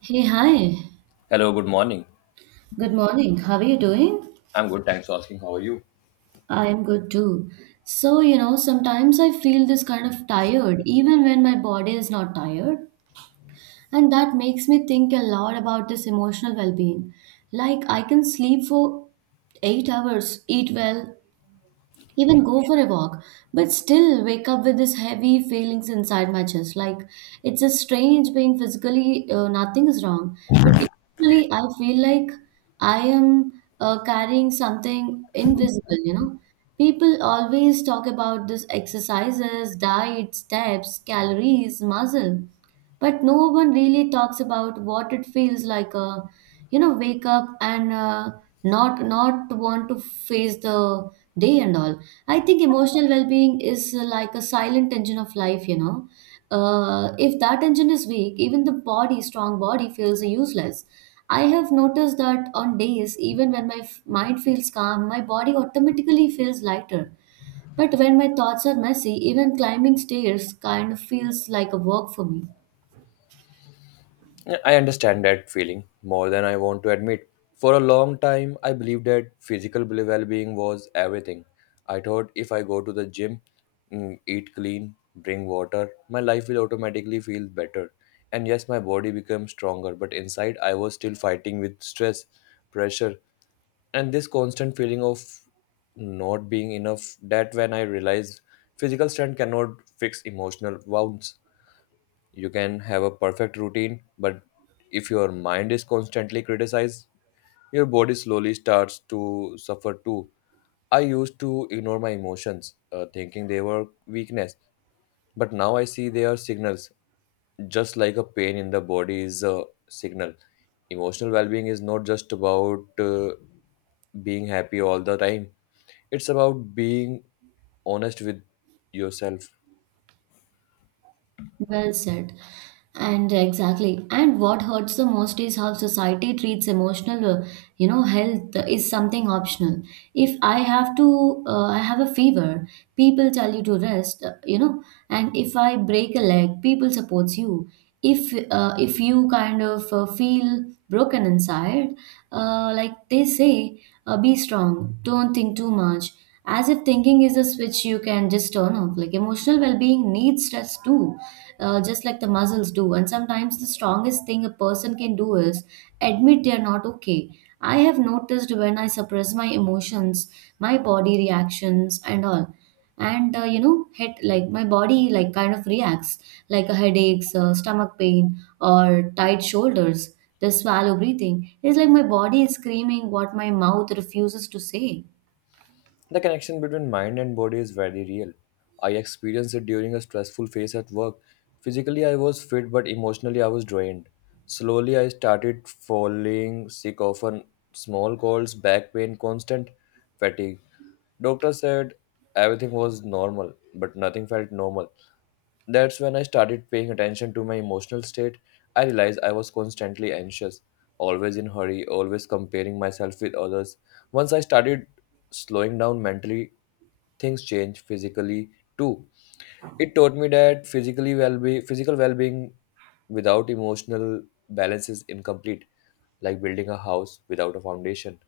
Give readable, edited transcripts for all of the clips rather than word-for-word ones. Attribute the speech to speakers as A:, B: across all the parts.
A: Hey, hi.
B: Hello, good morning.
A: Good morning. How are you doing?
B: I'm good, thanks for asking. How are you?
A: I am good too. So, sometimes I feel this kind of tired, even when my body is not tired. And that makes me think a lot about this emotional well being. Like, I can sleep for 8 hours, eat well, even go for a walk, but still wake up with this heavy feelings inside my chest. Like it's a strange being physically, nothing is wrong, but emotionally, I feel like I am carrying something invisible. People always talk about this exercises, diet, steps, calories, muscle, but no one really talks about what it feels like, wake up and not want to face the day and all. I think emotional well-being is, like a silent engine of life. If that engine is weak, even the body strong body feels useless. I have noticed that on days, even when my mind feels calm, my body automatically feels lighter. But when my thoughts are messy, even climbing stairs kind of feels like a work for me.
B: Yeah, I understand that feeling more than I want to admit. For a long time, I believed that physical well being was everything. I thought if I go to the gym, eat clean, drink water, my life will automatically feel better. And yes, my body becomes stronger, but inside, I was still fighting with stress, pressure, and this constant feeling of not being enough. That when I realized physical strength cannot fix emotional wounds. You can have a perfect routine, but if your mind is constantly criticized, your body slowly starts to suffer too. I used to ignore my emotions, thinking they were weakness. But now I see they are signals, just like a pain in the body is a signal. Emotional well-being is not just about being happy all the time, it's about being honest with yourself.
A: Well said. And exactly. And what hurts the most is how society treats emotional, health is something optional. If I have to, I have a fever, people tell you to rest, and if I break a leg, people supports you. If you kind of feel broken inside, like they say, be strong, don't think too much. As if thinking is a switch you can just turn off. Like emotional well-being needs stress too, just like the muscles do. And sometimes the strongest thing a person can do is admit they are not okay. I have noticed when I suppress my emotions, my body reactions, and all. And you know, head like my body, like, kind of reacts like a headaches, stomach pain, or tight shoulders. The swallow breathing. It's like my body is screaming what my mouth refuses to say.
B: The connection between mind and body is very real. I experienced it during a stressful phase at work. Physically, I was fit, but emotionally, I was drained. Slowly, I started falling sick often, small colds, back pain, constant fatigue. Doctor said everything was normal, but nothing felt normal. That's when I started paying attention to my emotional state. I realized I was constantly anxious, always in hurry, always comparing myself with others. Once I started slowing down mentally, things change physically too. It taught me that physical well-being without emotional balance is incomplete, like building a house without a foundation.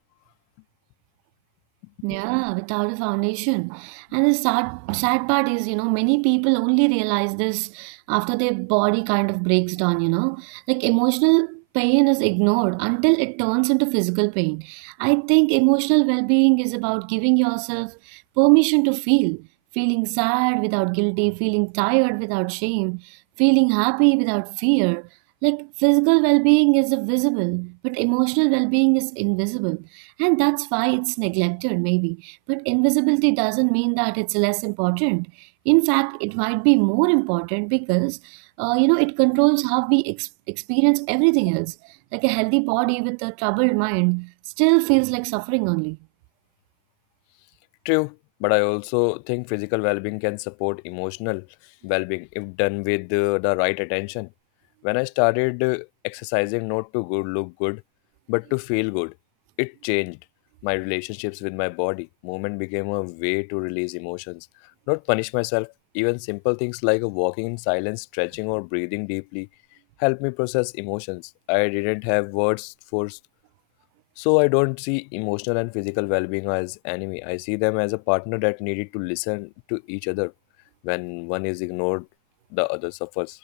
A: Yeah, without a foundation. And the sad, sad part is, many people only realize this after their body kind of breaks down. Like emotional pain is ignored until it turns into physical pain. I think emotional well-being is about giving yourself permission to feel, feeling sad without guilty, feeling tired without shame, feeling happy without fear. Like physical well being is visible, but emotional well being is invisible. And that's why it's neglected, maybe. But invisibility doesn't mean that it's less important. In fact, it might be more important because, it controls how we experience everything else. Like a healthy body with a troubled mind still feels like suffering only.
B: True, but I also think physical well being can support emotional well being if done with the right attention. When I started exercising not to good, look good, but to feel good, it changed my relationships with my body. Movement became a way to release emotions, not punish myself. Even simple things like walking in silence, stretching, or breathing deeply help me process emotions I didn't have words for, so I don't see emotional and physical well-being as enemy. I see them as a partner that needed to listen to each other. When one is ignored, the other suffers.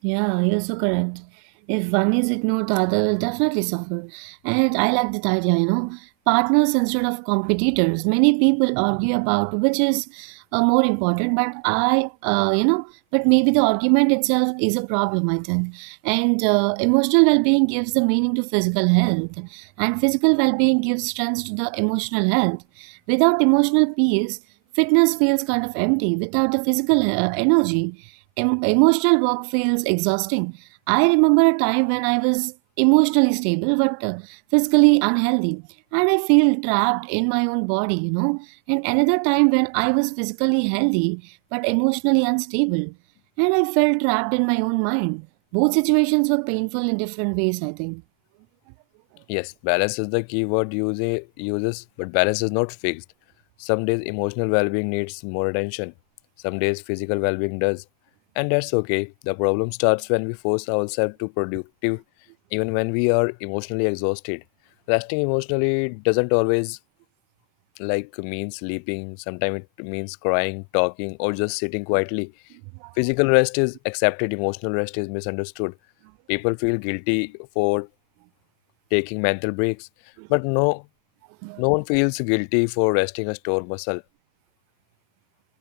A: Yeah, you're so correct. If one is ignored, the other will definitely suffer. And I like that idea, you know, partners instead of competitors. Many people argue about which is, more important, but I, you know, but maybe the argument itself is a problem, I think. And emotional well being gives the meaning to physical health, and physical well being gives strength to the emotional health. Without emotional peace, fitness feels kind of empty without the physical, energy. Emotional work feels exhausting. I remember a time when I was emotionally stable but, physically unhealthy, and I feel trapped in my own body. And another time when I was physically healthy but emotionally unstable, and I felt trapped in my own mind. Both situations were painful in different ways, I think.
B: Yes, balance is the key word uses, but balance is not fixed. Some days emotional well-being needs more attention. Some days physical well-being does, and that's okay. The problem starts when we force ourselves to productive, even when we are emotionally exhausted. Resting emotionally doesn't always like means sleeping. Sometimes it means crying, talking, or just sitting quietly. Physical rest is accepted, emotional rest is misunderstood. People feel guilty for taking mental breaks, but no one feels guilty for resting a sore muscle.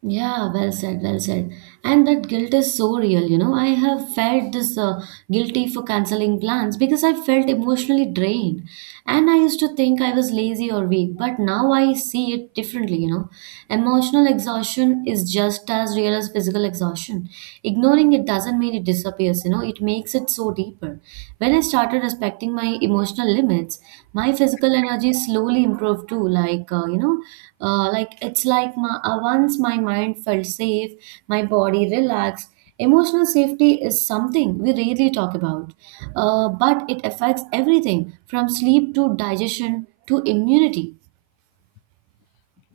A: Yeah, well said, well said. And that guilt is so real. I have felt this, guilty for canceling plans because I felt emotionally drained. And I used to think I was lazy or weak, but now I see it differently. Emotional exhaustion is just as real as physical exhaustion. Ignoring it doesn't mean it disappears, it makes it so deeper. When I started respecting my emotional limits, my physical energy slowly improved too. Like, like once my mind felt safe, my body relaxed. Emotional safety is something we rarely talk about, but it affects everything from sleep to digestion to immunity.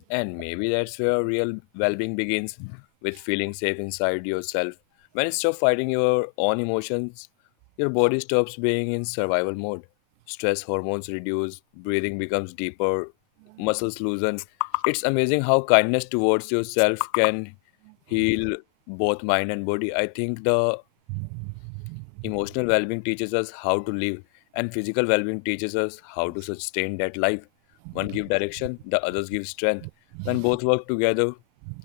B: And maybe that's where real well being begins, with feeling safe inside yourself. When you stop fighting your own emotions, your body stops being in survival mode. Stress hormones reduce, breathing becomes deeper, muscles loosen. It's amazing how kindness towards yourself can heal both mind and body. I think the emotional well-being teaches us how to live, and physical well-being teaches us how to sustain that life. One gives direction, the others give strength. When both work together,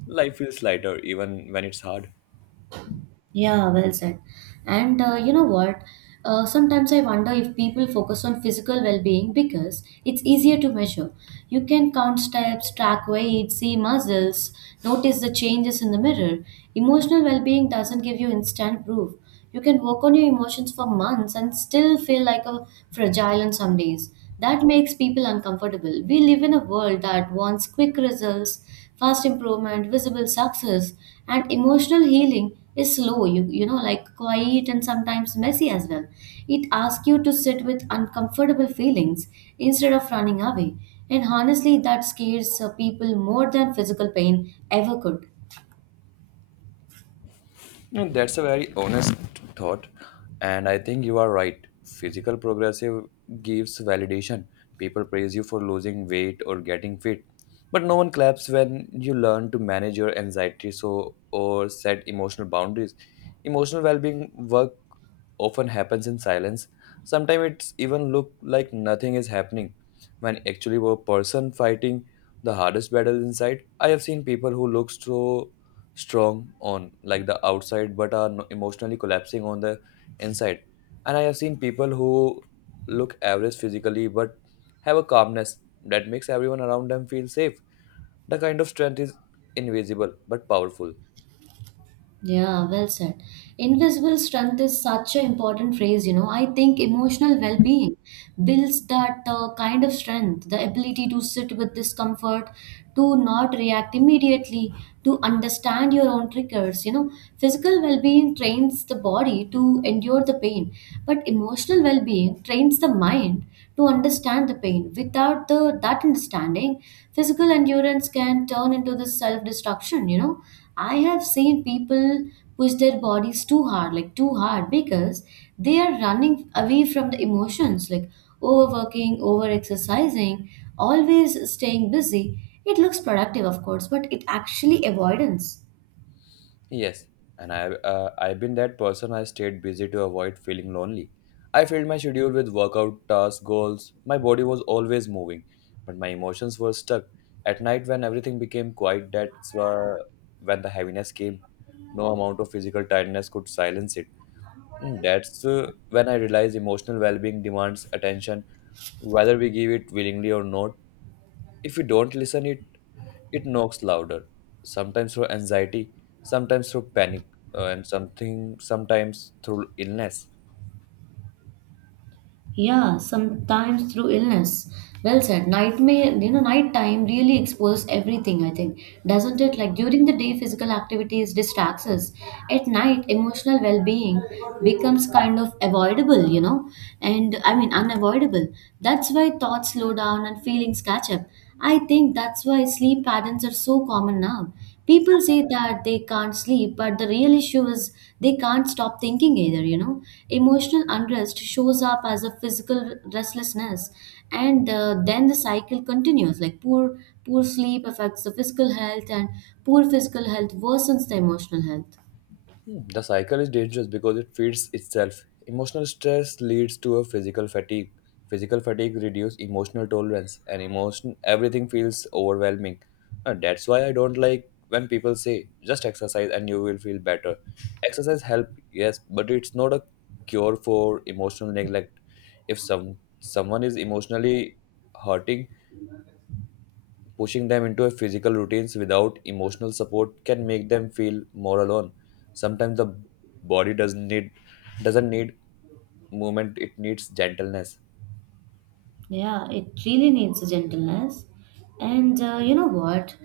B: life feels lighter, even when it's hard.
A: Yeah, well said. And you know what? Sometimes I wonder if people focus on physical well being because it's easier to measure. You can count steps, track weight, see muscles, notice the changes in the mirror. Emotional well being doesn't give you instant proof. You can work on your emotions for months and still feel like a fragile on some days. That makes people uncomfortable. We live in a world that wants quick results, fast improvement, visible success, and emotional healing is slow, like quiet and sometimes messy as well. It asks you to sit with uncomfortable feelings instead of running away. And honestly, that scares, people more than physical pain ever could.
B: No, that's a very honest thought, and I think you are right. Physical progressive gives validation. People praise you for losing weight or getting fit, but no one claps when you learn to manage your anxiety so or set emotional boundaries. Emotional well-being work often happens in silence. Sometimes it's even look like nothing is happening, when actually a person fighting the hardest battle inside. I have seen people who look so strong on like the outside but are emotionally collapsing on the inside. And I have seen people who look average physically but have a calmness that makes everyone around them feel safe. The kind of strength is invisible but powerful.
A: Yeah, well said. Invisible strength is such an important phrase. I think emotional well being builds that, kind of strength, the ability to sit with discomfort, to not react immediately, to understand your own triggers. Physical well being trains the body to endure the pain, but emotional well being trains the mind to understand the pain. Without the that understanding, physical endurance can turn into this self destruction. I have seen people push their bodies too hard, like too hard, because they are running away from the emotions, like overworking, over exercising, always staying busy. It looks productive, of course, but it actually avoidance.
B: Yes, and I've been that person. I stayed busy to avoid feeling lonely. I filled my schedule with workout tasks, goals. My body was always moving, but my emotions were stuck. At night, when everything became quiet, that's when the heaviness came. No amount of physical tiredness could silence it. That's when I realized emotional well-being demands attention, whether we give it willingly or not. If we don't listen it, it knocks louder, sometimes through anxiety, sometimes through panic, and something sometimes through illness.
A: Yeah, sometimes through illness. Well said. Nightmare, nighttime really exposes everything, I think. Doesn't it? Like during the day, physical activities distracts us. At night, emotional well being becomes kind of avoidable, and I mean, unavoidable. That's why thoughts slow down and feelings catch up. I think that's why sleep patterns are so common now. People say that they can't sleep, but the real issue is they can't stop thinking either. Emotional unrest shows up as a physical restlessness, and then the cycle continues. Like poor sleep affects the physical health, and poor physical health worsens the emotional health.
B: The cycle is dangerous because it feeds itself. Emotional stress leads to a physical fatigue. Physical fatigue reduces emotional tolerance, and emotion everything feels overwhelming. And that's why I don't like when people say just exercise and you will feel better. Exercise help, yes, but it's not a cure for emotional neglect. If someone is emotionally hurting, pushing them into a physical routines without emotional support can make them feel more alone. Sometimes the body doesn't need movement, it needs gentleness.
A: Yeah, it really needs gentleness. And you know what?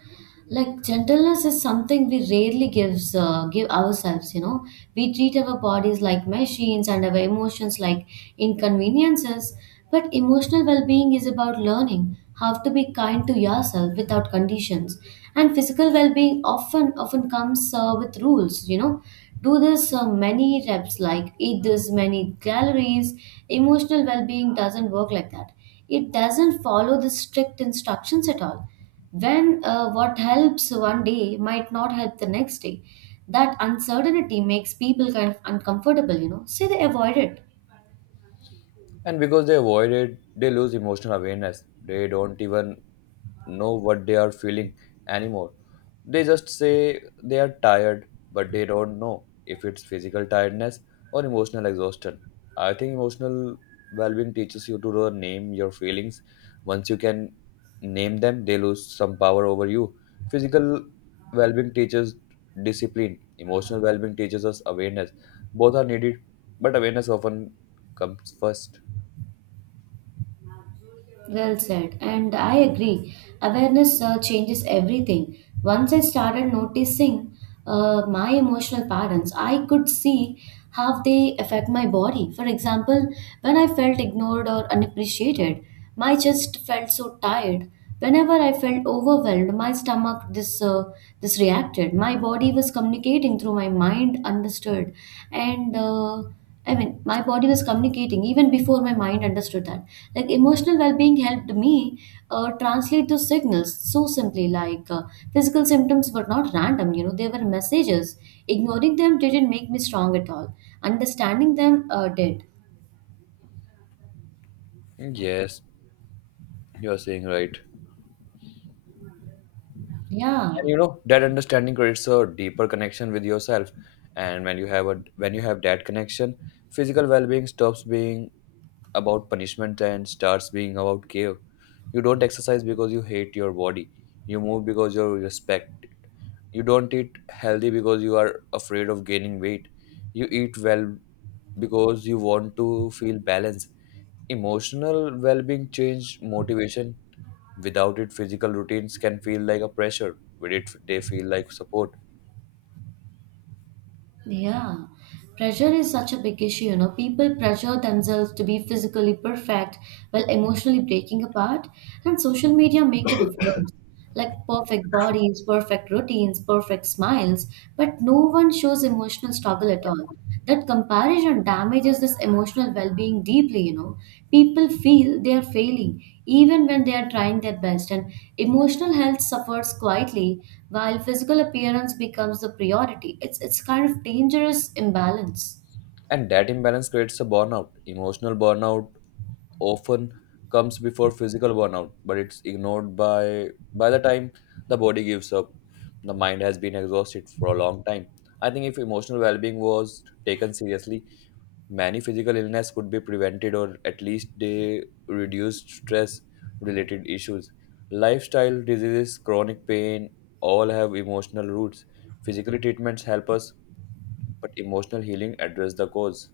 A: Like gentleness is something we rarely give ourselves. We treat our bodies like machines and our emotions like inconveniences, but emotional well-being is about learning how to be kind to yourself without conditions. And physical well-being often comes, with rules. Do this, many reps, like eat this many calories. Emotional well-being doesn't work like that. It doesn't follow the strict instructions at all. When what helps one day might not help the next day, that uncertainty makes people kind of uncomfortable, so they avoid it.
B: And because they avoid it, they lose emotional awareness. They don't even know what they are feeling anymore. They just say they are tired, but they don't know if it's physical tiredness or emotional exhaustion. I think emotional well-being teaches you to name your feelings. Once you can name them, they lose some power over you. Physical well-being teaches discipline, emotional well-being teaches us awareness. Both are needed, but awareness often comes first.
A: Well said, and I agree. Awareness, changes everything. Once I started noticing, my emotional patterns, I could see how they affect my body. For example, when I felt ignored or unappreciated, my chest felt so tired. Whenever I felt overwhelmed, my stomach this reacted. My body was communicating through my mind, understood, and. I mean, my body was communicating even before my mind understood that. Like, emotional well being helped me, translate those signals so simply. Like, physical symptoms were not random, they were messages. Ignoring them didn't make me strong at all, understanding them, did.
B: Yes, you are saying right.
A: Yeah.
B: And that understanding creates a deeper connection with yourself. And when you have that connection, physical well-being stops being about punishment and starts being about care. You don't exercise because you hate your body. You move because you respect it. You don't eat healthy because you are afraid of gaining weight. You eat well because you want to feel balanced. Emotional well-being change motivation. Without it, physical routines can feel like a pressure. With it, they feel like support.
A: Yeah, pressure is such a big issue. You know, people pressure themselves to be physically perfect while emotionally breaking apart, and social media make it worse. Like perfect bodies, perfect routines, perfect smiles, but no one shows emotional struggle at all. That comparison damages this emotional well being deeply. People feel they are failing even when they are trying their best, and emotional health suffers quietly while physical appearance becomes the priority. It's kind of dangerous imbalance.
B: And that imbalance creates a burnout, emotional burnout, often comes before physical burnout, but it's ignored by the time the body gives up, the mind has been exhausted for a long time. I think if emotional well-being was taken seriously, many physical illness could be prevented, or at least they reduced stress related issues. Lifestyle diseases, chronic pain, all have emotional roots. Physical treatments help us, but emotional healing address the cause.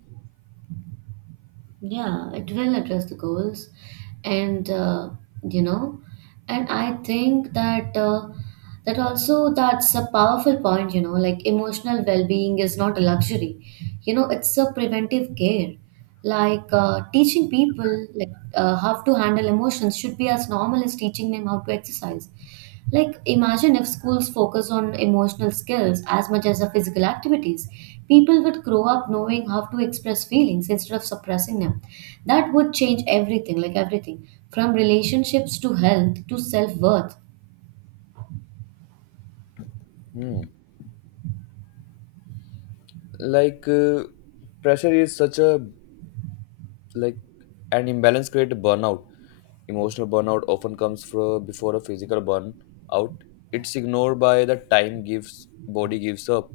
A: Yeah, it will address the goals, and uh, you know, and I think that's a powerful point. You know, like emotional well-being is not a luxury. You know, it's a preventive care. Like teaching people, like how to handle emotions should be as normal as teaching them how to exercise. Like, imagine if schools focus on emotional skills as much as the physical activities. People would grow up knowing how to express feelings instead of suppressing them. That would change everything, like everything, from relationships to health to self worth.
B: hmm. Like, pressure is such a like an imbalance creates burnout. Emotional burnout often comes from before a physical burnout. It's ignored by the time gives body gives up,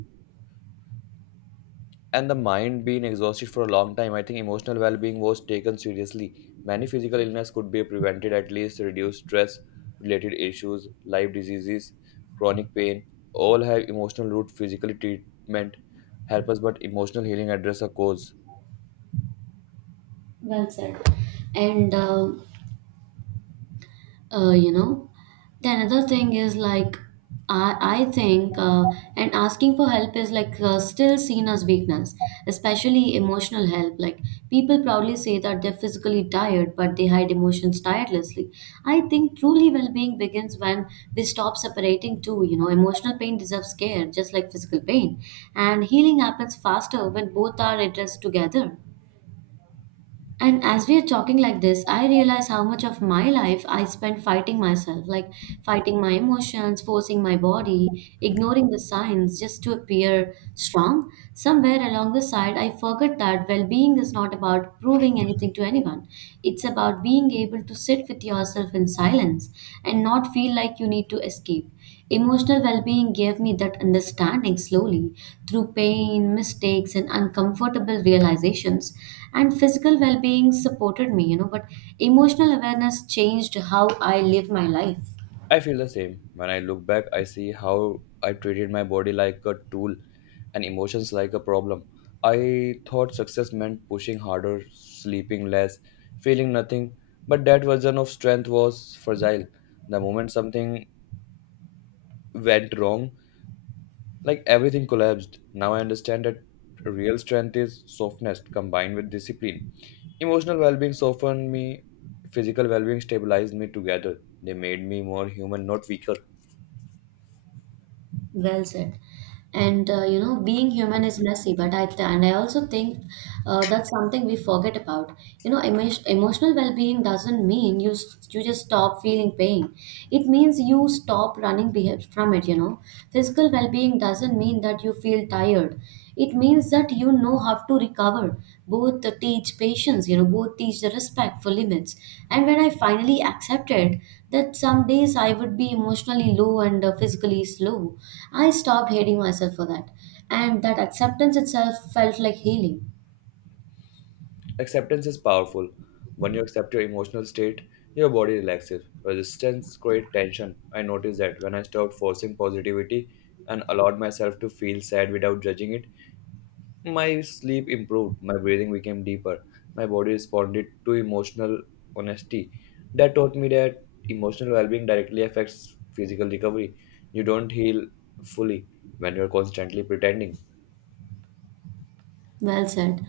B: and the mind being exhausted for a long time. I think emotional well-being was taken seriously, many physical illness could be prevented, at least reduce stress related issues. Life diseases, chronic pain, all have emotional root. Physical treatment help us, but emotional healing address a cause.
A: Well said. And uh, you know the another thing is like I think and asking for help is like still seen as weakness, especially emotional help. Like, people proudly say that they're physically tired, but they hide emotions tirelessly. I think truly well-being begins when we stop separating two. Emotional pain deserves care just like physical pain, and healing happens faster when both are addressed together. And as we are talking like this, I realize how much of my life I spent fighting myself, like fighting my emotions, forcing my body, ignoring the signs just to appear strong. Somewhere along the side, I forgot that well being is not about proving anything to anyone. It's about being able to sit with yourself in silence and not feel like you need to escape. Emotional well being gave me that understanding slowly, through pain, mistakes, and uncomfortable realizations. And physical well being supported me, you know, but emotional awareness changed how I live my life.
B: I feel the same. When I look back, I see how I treated my body like a tool and emotions like a problem. I thought success meant pushing harder, sleeping less, feeling nothing, but that version of strength was fragile. The moment something went wrong, like everything collapsed. Now I understand that real strength is softness combined with discipline. Emotional well being softened me, physical well being stabilized me together. They made me more human, not weaker.
A: Well said. And you know, being human is messy, but I th and I also think that's something we forget about. You know, emotional well-being doesn't mean you just stop feeling pain. It means you stop running from it, you know. Physical well-being doesn't mean that you feel tired, it means that you know how to recover. Both teach patience, you know, both teach the respect for limits. And when I finally accepted that some days I would be emotionally low and physically slow, I stopped hating myself for that, and that acceptance itself felt like healing.
B: Acceptance is powerful. When you accept your emotional state, your body relaxes. Resistance creates tension. I noticed that when I stopped forcing positivity and allowed myself to feel sad without judging it, my sleep improved, my breathing became deeper, my body responded to emotional honesty. That taught me that emotional well being directly affects physical recovery. You don't heal fully when you're constantly pretending.
A: Well said.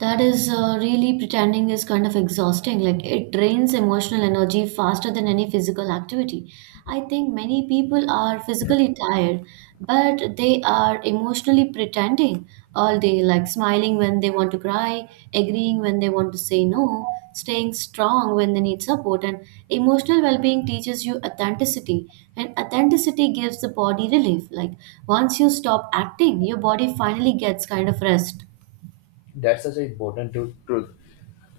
A: That is really, pretending is kind of exhausting. Like, it drains emotional energy faster than any physical activity. I think many people are physically tired, but they are emotionally pretending all day, like smiling when they want to cry, agreeing when they want to say no, staying strong when they need support. And emotional well being teaches you authenticity, and authenticity gives the body relief. Like, once you stop acting, your body finally gets kind of rest.
B: That's such an important truth.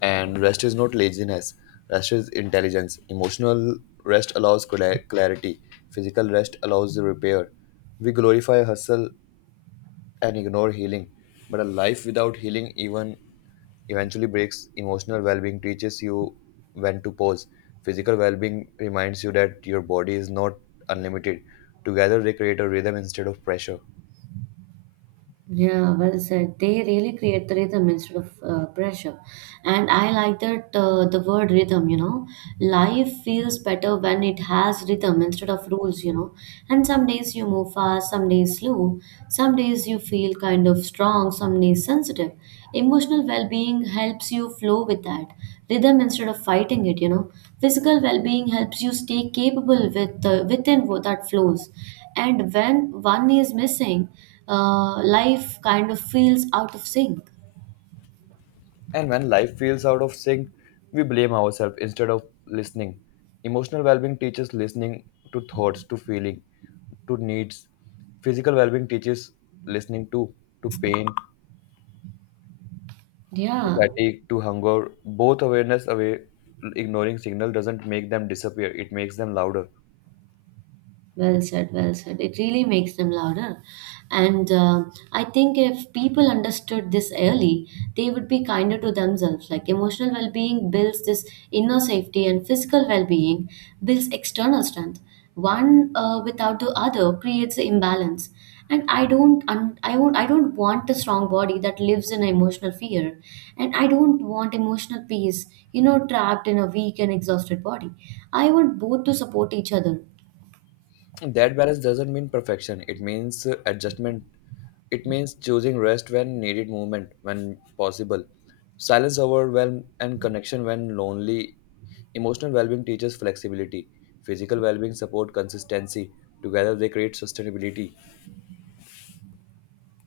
B: And rest is not laziness. Rest is intelligence. Emotional rest allows clarity. Physical rest allows repair. We glorify hustle and ignore healing. But a life without healing even eventually breaks. Emotional well-being teaches you when to pause. Physical well-being reminds you that your body is not unlimited. Together they create a rhythm instead of pressure.
A: Yeah, well said. They really create the rhythm instead of pressure. And I like that the word rhythm, you know. Life feels better when it has rhythm instead of rules, you know. And some days you move fast, some days slow, some days you feel kind of strong, some days sensitive. Emotional well being helps you flow with that rhythm instead of fighting it, you know. Physical well being helps you stay capable with within what that flows. And when one is missing, life kind of feels out of sync.
B: And when life feels out of sync, we blame ourselves instead of listening. Emotional well-being teaches listening to thoughts, to feeling, to needs. Physical well-being teaches listening to pain, to
A: Yeah.
B: fatigue, to hunger. Both awareness away ignoring signal doesn't make them disappear. It makes them louder.
A: Well said, well said. It really makes them louder. And I think if people understood this early, they would be kinder to themselves. Like, emotional well being builds this inner safety, and physical well being builds external strength. One without the other creates imbalance. And I don't, un- I won't, I don't want a strong body that lives in emotional fear, and I don't want emotional peace, you know, trapped in a weak and exhausted body. I want both to support each other.
B: That balance doesn't mean perfection, it means adjustment. It means choosing rest when needed, movement when possible, silence overwhelm, and connection when lonely. Emotional well-being teaches flexibility, physical well-being support consistency. Together they create sustainability.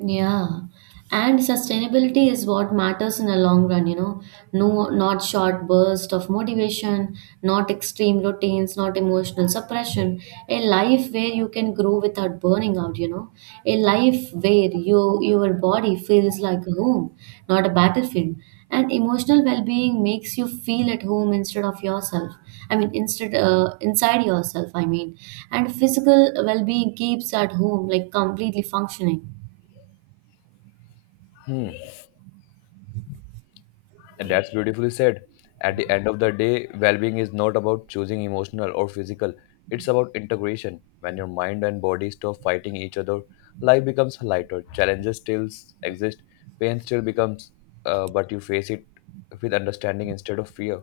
A: Yeah, and sustainability is what matters in the long run, you know. No, not short burst of motivation, not extreme routines, not emotional suppression. A life where you can grow without burning out, you know. A life where your body feels like a home, not a battlefield. And emotional well-being makes you feel at home instead of yourself. I mean, instead inside yourself, I mean. And physical well-being keeps at home, like completely functioning.
B: Hmm. And that's beautifully said. At the end of the day, well being is not about choosing emotional or physical, it's about integration. When your mind and body stop fighting each other, life becomes lighter. Challenges still exist, pain still becomes, but you face it with understanding instead of fear.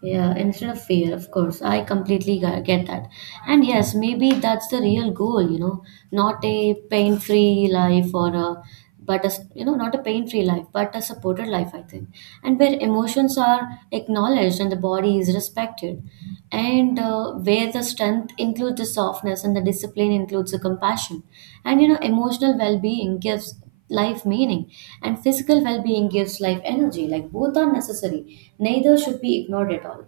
A: Yeah, instead of fear, of course. I completely get that. And yes, maybe that's the real goal, you know, not a pain-free life or a, but a, s- you know, not a pain-free life, but a supported life, I think. And where emotions are acknowledged and the body is respected. And where the strength includes the softness and the discipline includes the compassion. And, you know, emotional well-being gives life meaning and physical well-being gives life energy. Like, both are necessary, neither should be ignored at all.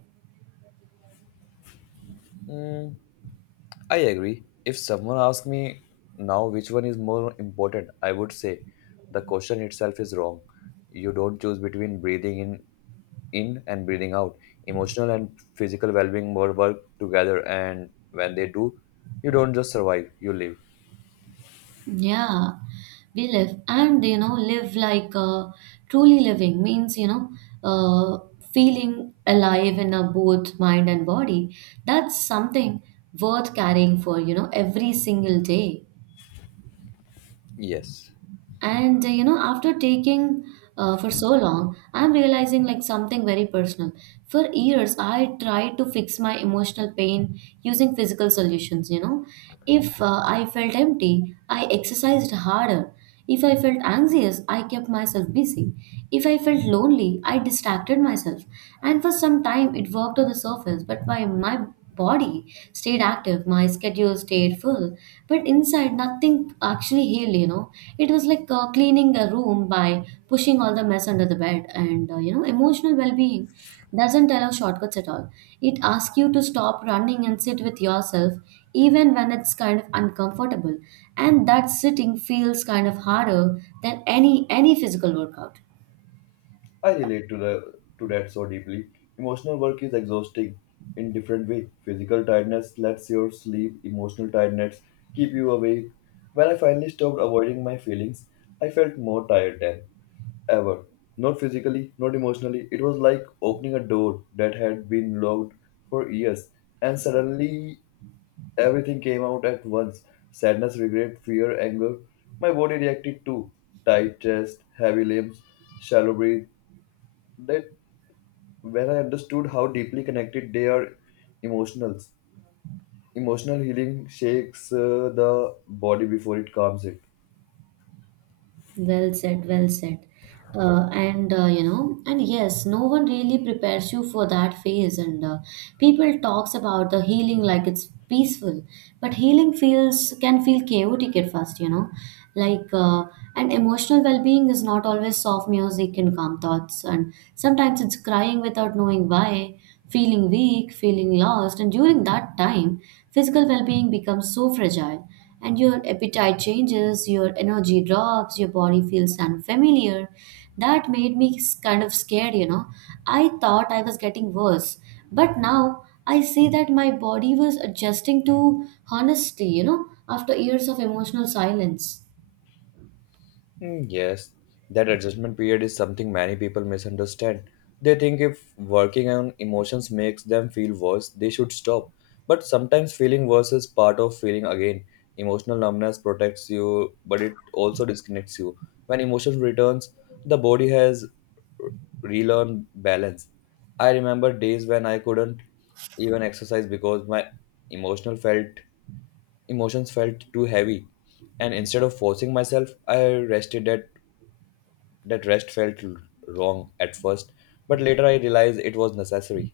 B: Mm, I agree. If someone asks me now which one is more important, I would say the question itself is wrong. You don't choose between breathing in and breathing out. Emotional and physical well being more work together, and when they do, you don't just survive, you live.
A: Yeah, we live, and, you know, live like truly living means, you know uh, feeling alive in a both mind and body. That's something worth carrying for, you know, every single day.
B: Yes.
A: And you know, after taking for so long, I'm realizing like something very personal. For years I tried to fix my emotional pain using physical solutions, you know. If I felt empty, I exercised harder. If I felt anxious, I kept myself busy. If I felt lonely, I distracted myself. And for some time it worked on the surface, but my body stayed active, my schedule stayed full, but inside nothing actually healed, you know. It was like cleaning a room by pushing all the mess under the bed. And you know, emotional well being doesn't allow shortcuts at all. It asks you to stop running and sit with yourself, even when it's kind of uncomfortable, and that sitting feels kind of harder than any physical workout.
B: I relate to the to that so deeply. Emotional work is exhausting in different way. Physical tiredness lets your sleep, emotional tiredness keep you awake. When I finally stopped avoiding my feelings, I felt more tired than ever. Not physically, not emotionally. It was like opening a door that had been locked for years, and suddenly everything came out at once: sadness, regret, fear, anger. My body reacted too tight chest, heavy limbs, shallow breath. That when I understood how deeply connected they are emotionals. Emotional healing shakes the body before it calms it.
A: Well said, well said. And you know, and yes, no one really prepares you for that phase. And people talks about the healing like it's peaceful, but healing feels can feel chaotic at first. You know, like and emotional well-being is not always soft music and calm thoughts, and sometimes it's crying without knowing why, feeling weak, feeling lost. And during that time, physical well-being becomes so fragile, and your appetite changes, your energy drops, your body feels unfamiliar. That made me kind of scared, you know. I thought I was getting worse, but now I see that my body was adjusting to honesty, you know, after years of emotional silence.
B: Mm, yes, that adjustment period is something many people misunderstand. They think if working on emotions makes them feel worse, they should stop. But sometimes feeling worse is part of feeling again. Emotional numbness protects you, but it also disconnects you. When emotion returns, the body has relearned balance. I remember days when I couldn't even exercise because my emotional felt emotions felt too heavy, and instead of forcing myself I rested. At that, rest felt wrong at first, but later I realized it was necessary.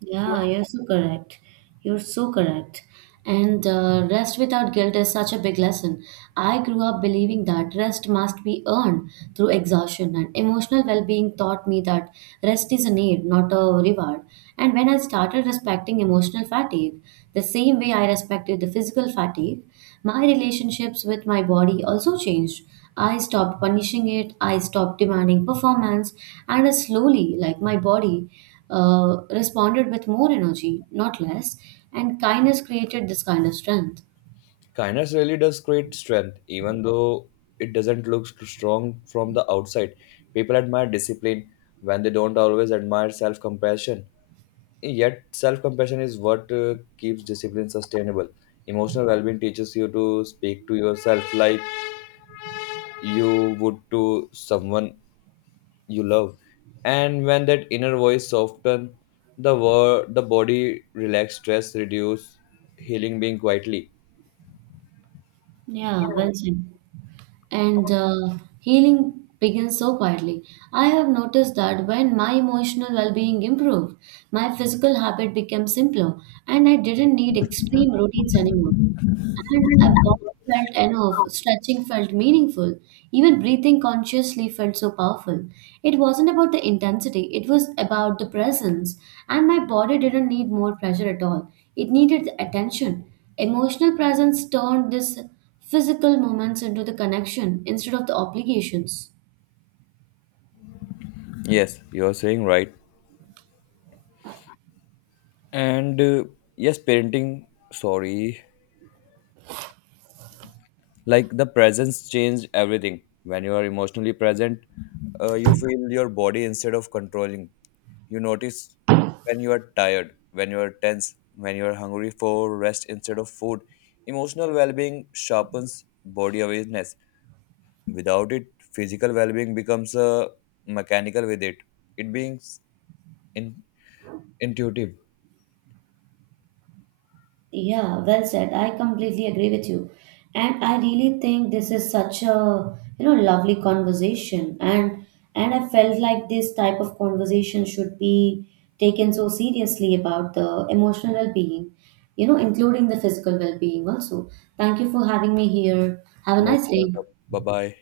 A: Yeah, you're so correct. You're so correct. And rest without guilt is such a big lesson. I grew up believing that rest must be earned through exhaustion, and emotional well being taught me that rest is a need, not a reward. And when I started respecting emotional fatigue the same way I respected the physical fatigue, my relationships with my body also changed. I stopped punishing it, I stopped demanding performance, and I slowly, like my body, responded with more energy, not less, and kindness created this kind of strength.
B: Kindness really does create strength, even though it doesn't look strong from the outside. People admire discipline when they don't always admire self compassion. Yet, self compassion is what keeps discipline sustainable. Emotional well being teaches you to speak to yourself like you would to someone you love. And when that inner voice soften, the body relax, stress reduce, healing being quietly.
A: Yeah, well said, and healing begins so quietly. I have noticed that when my emotional well being improved, my physical habit became simpler and I didn't need extreme routines anymore. And a walk felt enough, stretching felt meaningful, even breathing consciously felt so powerful. It wasn't about the intensity, it was about the presence, and my body didn't need more pressure at all. It needed the attention. Emotional presence turned these physical moments into the connection instead of the obligations.
B: Yes, you are saying right. And yes, parenting, sorry, like the presence changed everything. When you are emotionally present, you feel your body instead of controlling. You notice when you are tired, when you are tense, when you are hungry for rest instead of food. Emotional well-being sharpens body awareness. Without it, physical well being becomes mechanical. With it, it being in, intuitive.
A: Yeah, well said. I completely agree with you. And I really think this is such a, you know, lovely conversation. And I felt like this type of conversation should be taken so seriously about the emotional well-being, you know, including the physical well-being also. Thank you for having me here. Have a
B: Most
A: nice day.
B: welcome. Bye bye.